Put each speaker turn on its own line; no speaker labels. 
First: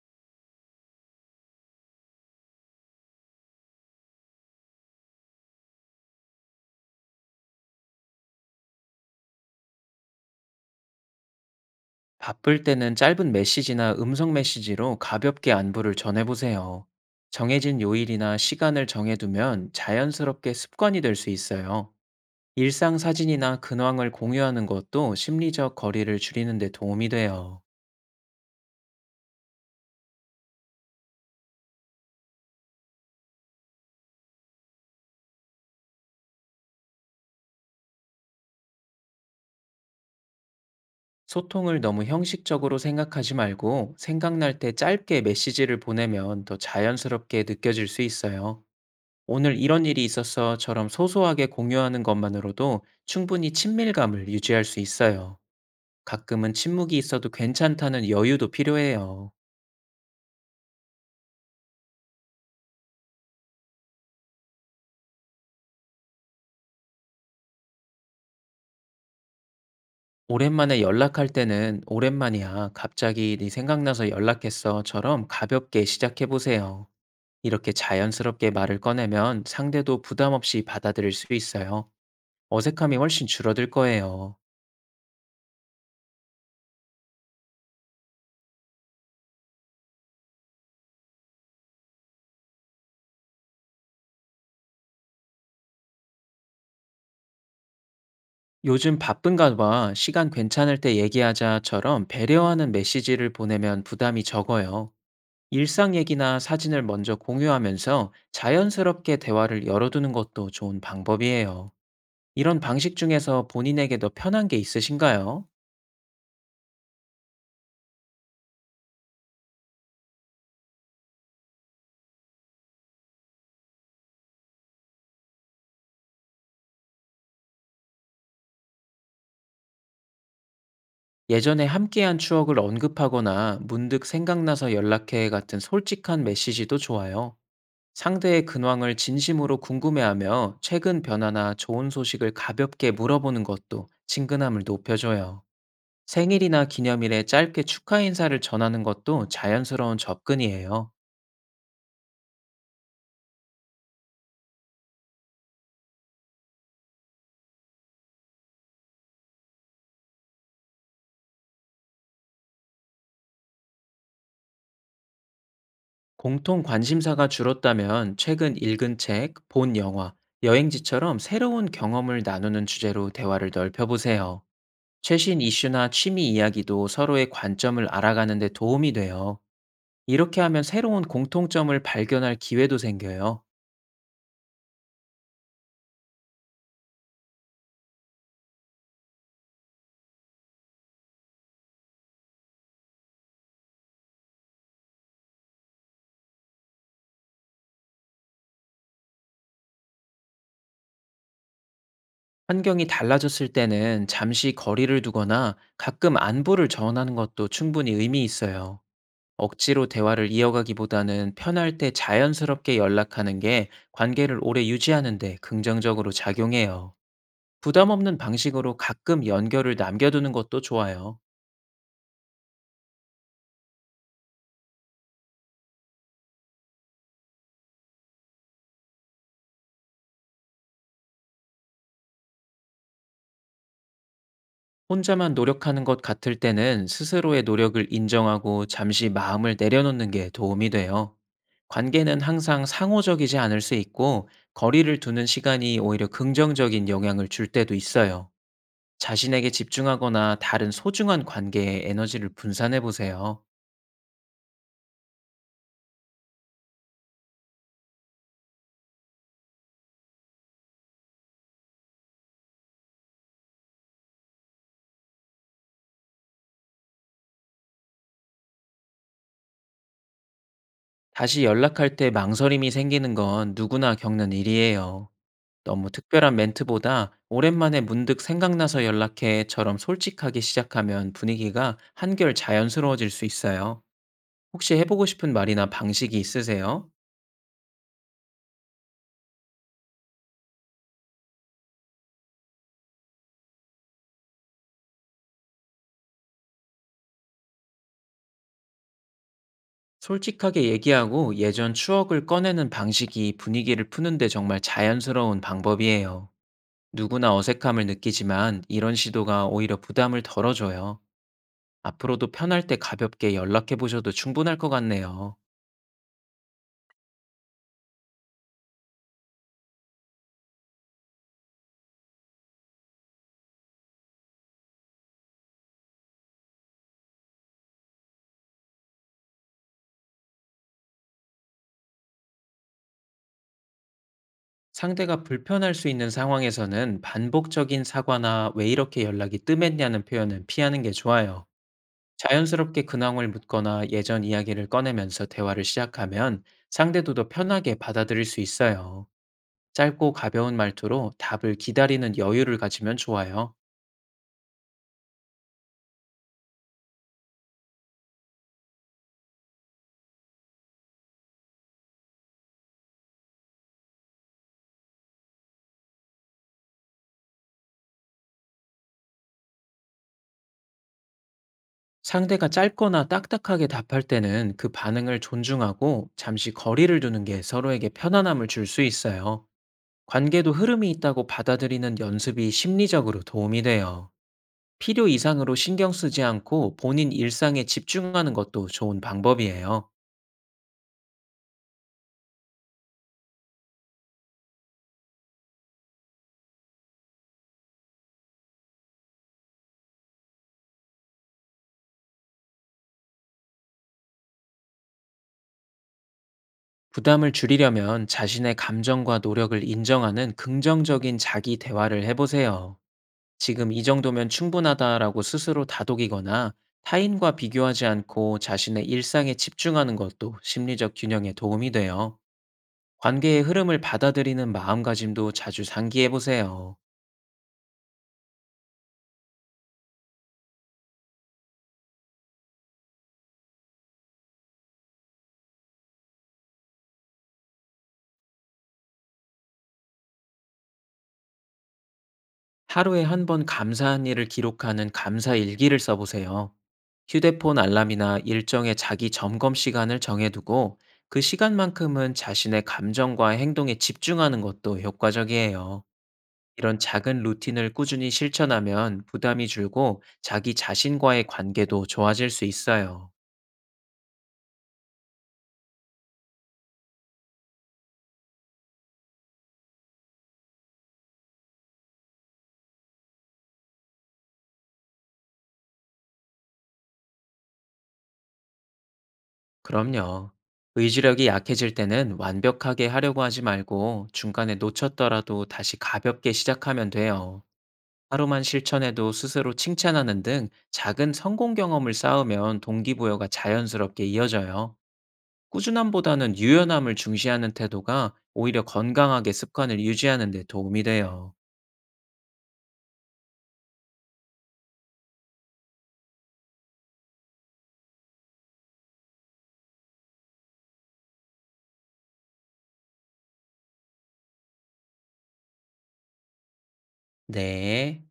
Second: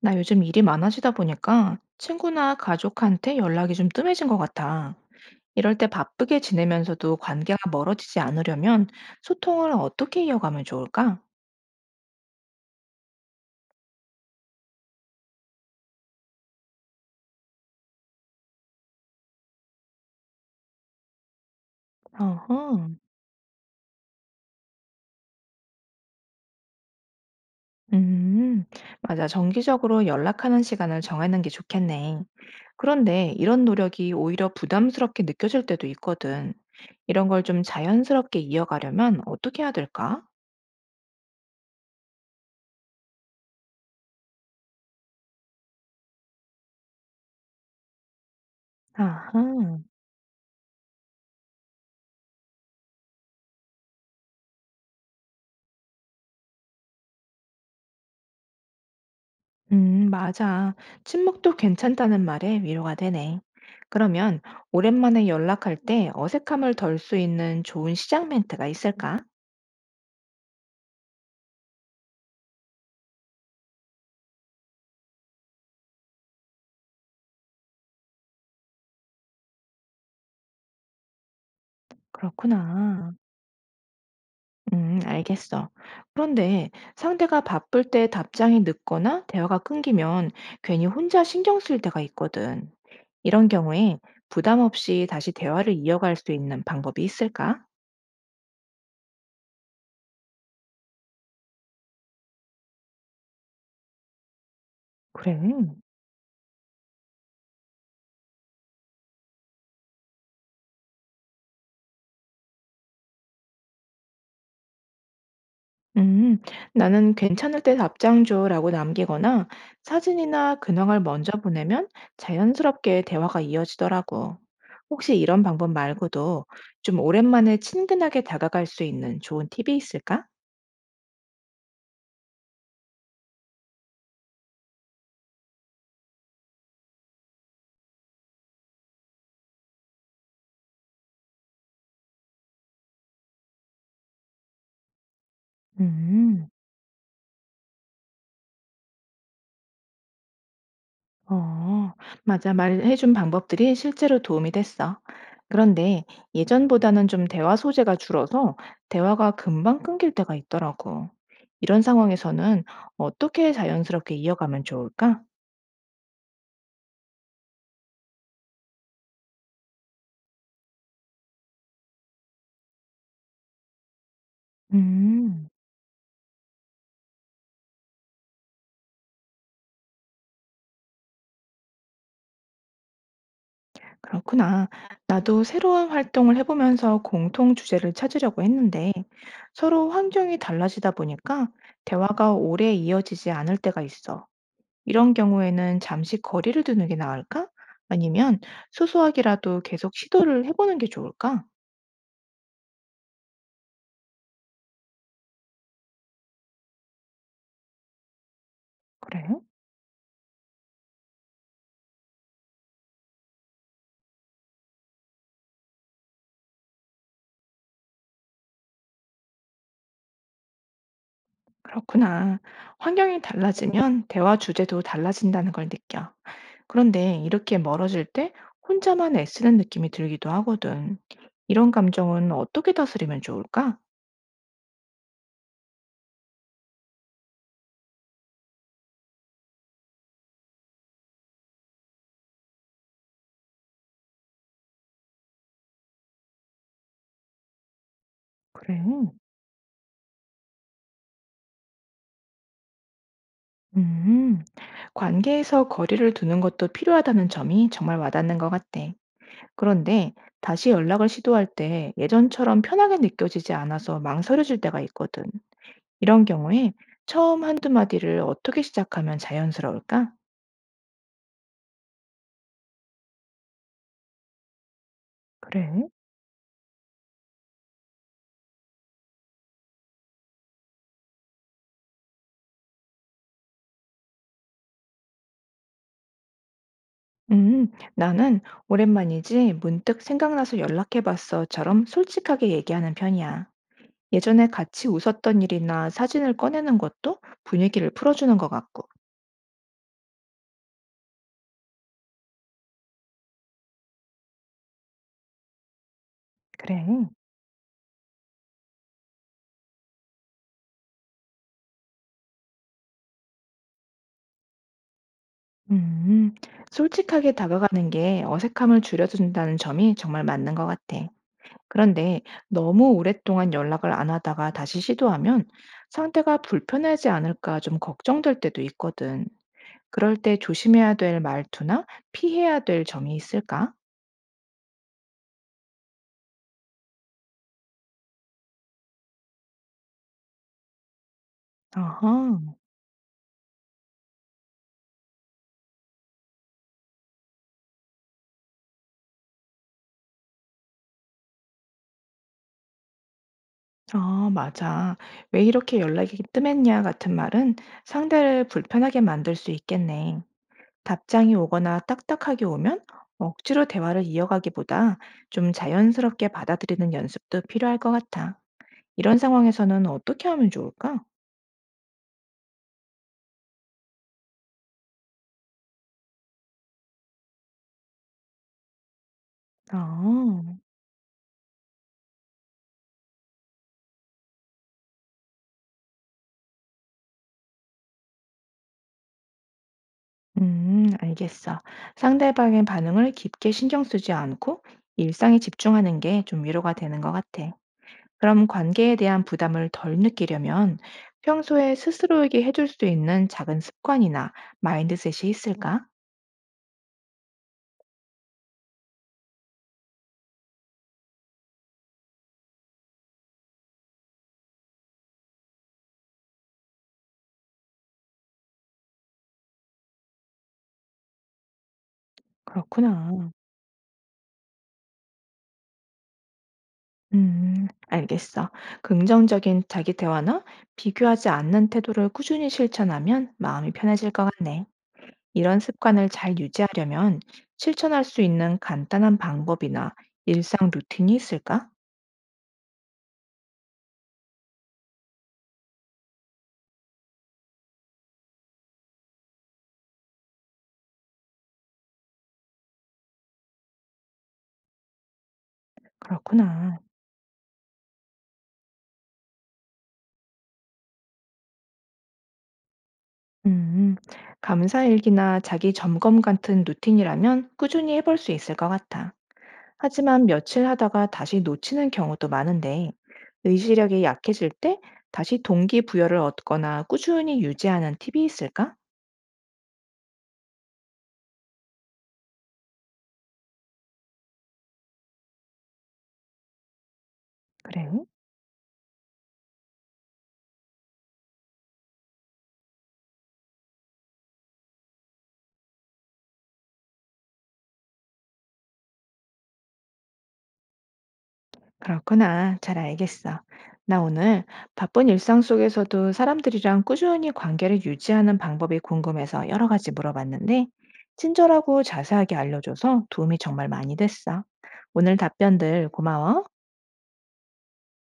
나 요즘 일이 많아지다 보니까 친구나 가족한테 연락이 좀 뜸해진 것 같아. 이럴 때 바쁘게 지내면서도 관계가 멀어지지 않으려면 소통을 어떻게 이어가면 좋을까?
바쁠 때는 짧은 메시지나 음성 메시지로 가볍게 안부를 전해보세요. 정해진 요일이나 시간을 정해두면 자연스럽게 습관이 될 수 있어요.
어허,
일상 사진이나 근황을 공유하는 것도 심리적 거리를 줄이는 데 도움이 돼요.
음, 맞아. 정기적으로 연락하는 시간을 정하는 게 좋겠네. 그런데 이런 노력이 오히려 부담스럽게 느껴질 때도 있거든. 이런 걸 좀 자연스럽게 이어가려면 어떻게 해야 될까?
소통을 너무 형식적으로 생각하지 말고, 생각날 때 짧게 메시지를 보내면 더 자연스럽게 느껴질 수 있어요. 오늘
아하.
이런 일이 있었어처럼 소소하게 공유하는 것만으로도 충분히 친밀감을 유지할 수 있어요. 가끔은 침묵이 있어도 괜찮다는 여유도 필요해요.
맞아. 침묵도 괜찮다는 말에 위로가 되네. 그러면 오랜만에 연락할 때 어색함을 덜 수 있는 좋은 시작 멘트가 있을까?
오랜만에 연락할 때는 "오랜만이야. 갑자기 네 생각나서 연락했어."처럼 가볍게 시작해 보세요. 이렇게 자연스럽게 말을 꺼내면 상대도 부담 없이 받아들일 수 있어요. 어색함이
그렇구나.
훨씬 줄어들 거예요.
알겠어. 그런데 상대가 바쁠 때 답장이 늦거나 대화가 끊기면 괜히 혼자 신경 쓸 때가 있거든. 이런 경우에 부담 없이 다시 대화를 이어갈 수 있는 방법이 있을까?
"요즘 바쁜가 봐. 시간 괜찮을 때 얘기하자."처럼 배려하는 메시지를 보내면 부담이 적어요.
그래.
일상 얘기나 사진을 먼저 공유하면서 자연스럽게 대화를 열어두는 것도 좋은 방법이에요. 이런 방식 중에서 본인에게 더 편한 게 있으신가요?
음, 나는 괜찮을 때 답장 줘라고 남기거나 사진이나 근황을 먼저 보내면 자연스럽게 대화가 이어지더라고. 혹시 이런 방법 말고도 좀 오랜만에 친근하게 다가갈 수 있는 좋은 팁이 있을까?
예전에 함께한 추억을 언급하거나 문득 생각나서 연락해 같은 솔직한 메시지도 좋아요. 상대의 근황을 진심으로 궁금해하며 최근 변화나 좋은 소식을 가볍게 물어보는 것도 친근함을 높여줘요.
음,
생일이나 기념일에 짧게 축하 인사를 전하는 것도 자연스러운 접근이에요.
어, 맞아. 말해준 방법들이 실제로 도움이 됐어. 그런데 예전보다는 좀 대화 소재가 줄어서 대화가 금방 끊길 때가 있더라고. 이런 상황에서는 어떻게 자연스럽게 이어가면 좋을까?
공통 관심사가 줄었다면 최근 읽은 책, 본 영화, 여행지처럼 새로운 경험을 나누는 주제로 대화를 넓혀보세요. 최신
음,
이슈나 취미 이야기도 서로의 관점을 알아가는 데 도움이 돼요. 이렇게 하면 새로운 공통점을 발견할 기회도 생겨요.
그렇구나. 나도 새로운 활동을 해보면서 공통 주제를 찾으려고 했는데 서로 환경이 달라지다 보니까 대화가 오래 이어지지 않을 때가 있어. 이런 경우에는 잠시 거리를 두는 게 나을까? 아니면 소소하게라도 계속 시도를 해보는 게 좋을까?
환경이 달라졌을 때는 잠시 거리를 두거나 가끔 안부를 전하는 것도 충분히 의미 있어요.
그래?
억지로 대화를 이어가기보다는 편할 때 자연스럽게 연락하는 게 관계를 오래 유지하는 데 긍정적으로 작용해요. 부담 없는 방식으로 가끔 연결을 남겨두는 것도 좋아요.
그렇구나. 환경이 달라지면 대화 주제도 달라진다는 걸 느껴. 그런데 이렇게 멀어질 때 혼자만 애쓰는 느낌이 들기도 하거든. 이런 감정은 어떻게 다스리면 좋을까?
혼자만 노력하는 것 같을 때는 스스로의 노력을 인정하고 잠시 마음을 내려놓는 게 도움이 돼요. 관계는 항상 상호적이지 않을 수 있고, 거리를 두는 시간이 오히려 긍정적인 영향을 줄 때도 있어요.
그래.
자신에게 집중하거나 다른 소중한 관계에 에너지를 분산해 보세요.
음, 관계에서 거리를 두는 것도 필요하다는 점이 정말 와닿는 것 같아. 그런데 다시 연락을 시도할 때 예전처럼 편하게 느껴지지 않아서 망설여질 때가 있거든. 이런 경우에 처음 한두 마디를 어떻게 시작하면 자연스러울까?
다시 연락할 때 망설임이 생기는 건 누구나 겪는 일이에요.
그래.
너무 특별한 멘트보다 오랜만에 문득 생각나서 연락해처럼 솔직하게 시작하면 분위기가 한결 자연스러워질 수 있어요. 혹시 해보고 싶은 말이나 방식이 있으세요?
나는 오랜만이지 문득 생각나서 연락해봤어처럼 솔직하게 얘기하는 편이야. 예전에 같이 웃었던 일이나 사진을 꺼내는 것도 분위기를 풀어주는 것 같고.
솔직하게 얘기하고 예전 추억을 꺼내는 방식이 분위기를 푸는데 정말 자연스러운 방법이에요.
그래.
누구나 어색함을 느끼지만 이런 시도가 오히려 부담을 덜어줘요. 앞으로도 편할 때 가볍게 연락해 보셔도 충분할 것 같네요.
음, 솔직하게 다가가는 게 어색함을 줄여준다는 점이 정말 맞는 것 같아. 그런데 너무 오랫동안 연락을 안 하다가 다시 시도하면 상대가 불편하지 않을까 좀 걱정될 때도 있거든. 그럴 때 조심해야 될 말투나 피해야 될 점이 있을까?
상대가 불편할 수 있는 상황에서는 반복적인 사과나 왜 이렇게 연락이 뜸했냐는 표현은 피하는 게 좋아요.
아하.
자연스럽게 근황을 묻거나 예전 이야기를 꺼내면서 대화를 시작하면 상대도 더 편하게 받아들일 수 있어요. 짧고 가벼운 말투로 답을 기다리는 여유를 가지면 좋아요.
아 맞아. "왜 이렇게 연락이 뜸했냐?" 같은 말은 상대를 불편하게 만들 수 있겠네. 답장이 오거나 딱딱하게 오면 억지로 대화를 이어가기보다 좀 자연스럽게 받아들이는 연습도 필요할 것 같아. 이런 상황에서는 어떻게 하면 좋을까?
상대가 짧거나 딱딱하게 답할 때는 그 반응을 존중하고 잠시 거리를 두는 게 서로에게 편안함을 줄 수 있어요. 관계도
아.
흐름이 있다고 받아들이는 연습이 심리적으로 도움이 돼요. 필요 이상으로 신경 쓰지 않고 본인 일상에 집중하는 것도 좋은 방법이에요.
음, 알겠어. 상대방의 반응을 깊게 신경 쓰지 않고 일상에 집중하는 게 좀 위로가 되는 것 같아. 그럼 관계에 대한 부담을 덜 느끼려면 평소에 스스로에게 해줄 수 있는 작은 습관이나 마인드셋이 있을까?
부담을 줄이려면 자신의 감정과 노력을 인정하는 긍정적인 자기 대화를 해보세요. 지금 이 정도면 충분하다라고 스스로 다독이거나 타인과 비교하지 않고 자신의 일상에 집중하는 것도 심리적 균형에 도움이 돼요.
그렇구나.
관계의 흐름을 받아들이는 마음가짐도 자주 상기해보세요.
알겠어. 긍정적인 자기 대화나 비교하지 않는 태도를 꾸준히 실천하면 마음이 편해질 것 같네. 이런 습관을 잘 유지하려면 실천할 수 있는 간단한 방법이나 일상 루틴이 있을까?
하루에 한 번 감사한 일을 기록하는 감사 일기를 써 보세요. 휴대폰 알람이나 일정의 자기 점검 시간을 정해 두고, 그 시간만큼은 자신의 감정과 행동에 집중하는 것도 효과적이에요.
그렇구나.
이런 작은 루틴을 꾸준히 실천하면 부담이 줄고 자기 자신과의 관계도 좋아질 수 있어요.
음, 감사일기나 자기 점검 같은 루틴이라면 꾸준히 해볼 수 있을 것 같아. 하지만 며칠 하다가 다시 놓치는 경우도 많은데, 의지력이 약해질 때 다시 동기부여를 얻거나 꾸준히 유지하는 팁이 있을까?
그럼요. 의지력이 약해질 때는 완벽하게 하려고 하지 말고, 중간에 놓쳤더라도 다시 가볍게 시작하면 돼요.
그래.
하루만 실천해도 스스로 칭찬하는 등 작은 성공 경험을 쌓으면 동기부여가 자연스럽게 이어져요. 꾸준함보다는 유연함을 중시하는 태도가 오히려 건강하게 습관을 유지하는 데 도움이 돼요.
그렇구나. 잘 알겠어. 나 오늘 바쁜 일상 속에서도 사람들이랑 꾸준히 관계를 유지하는 방법이 궁금해서 여러 가지 물어봤는데, 친절하고 자세하게 알려줘서 도움이 정말 많이 됐어. 오늘 답변들 고마워.
네.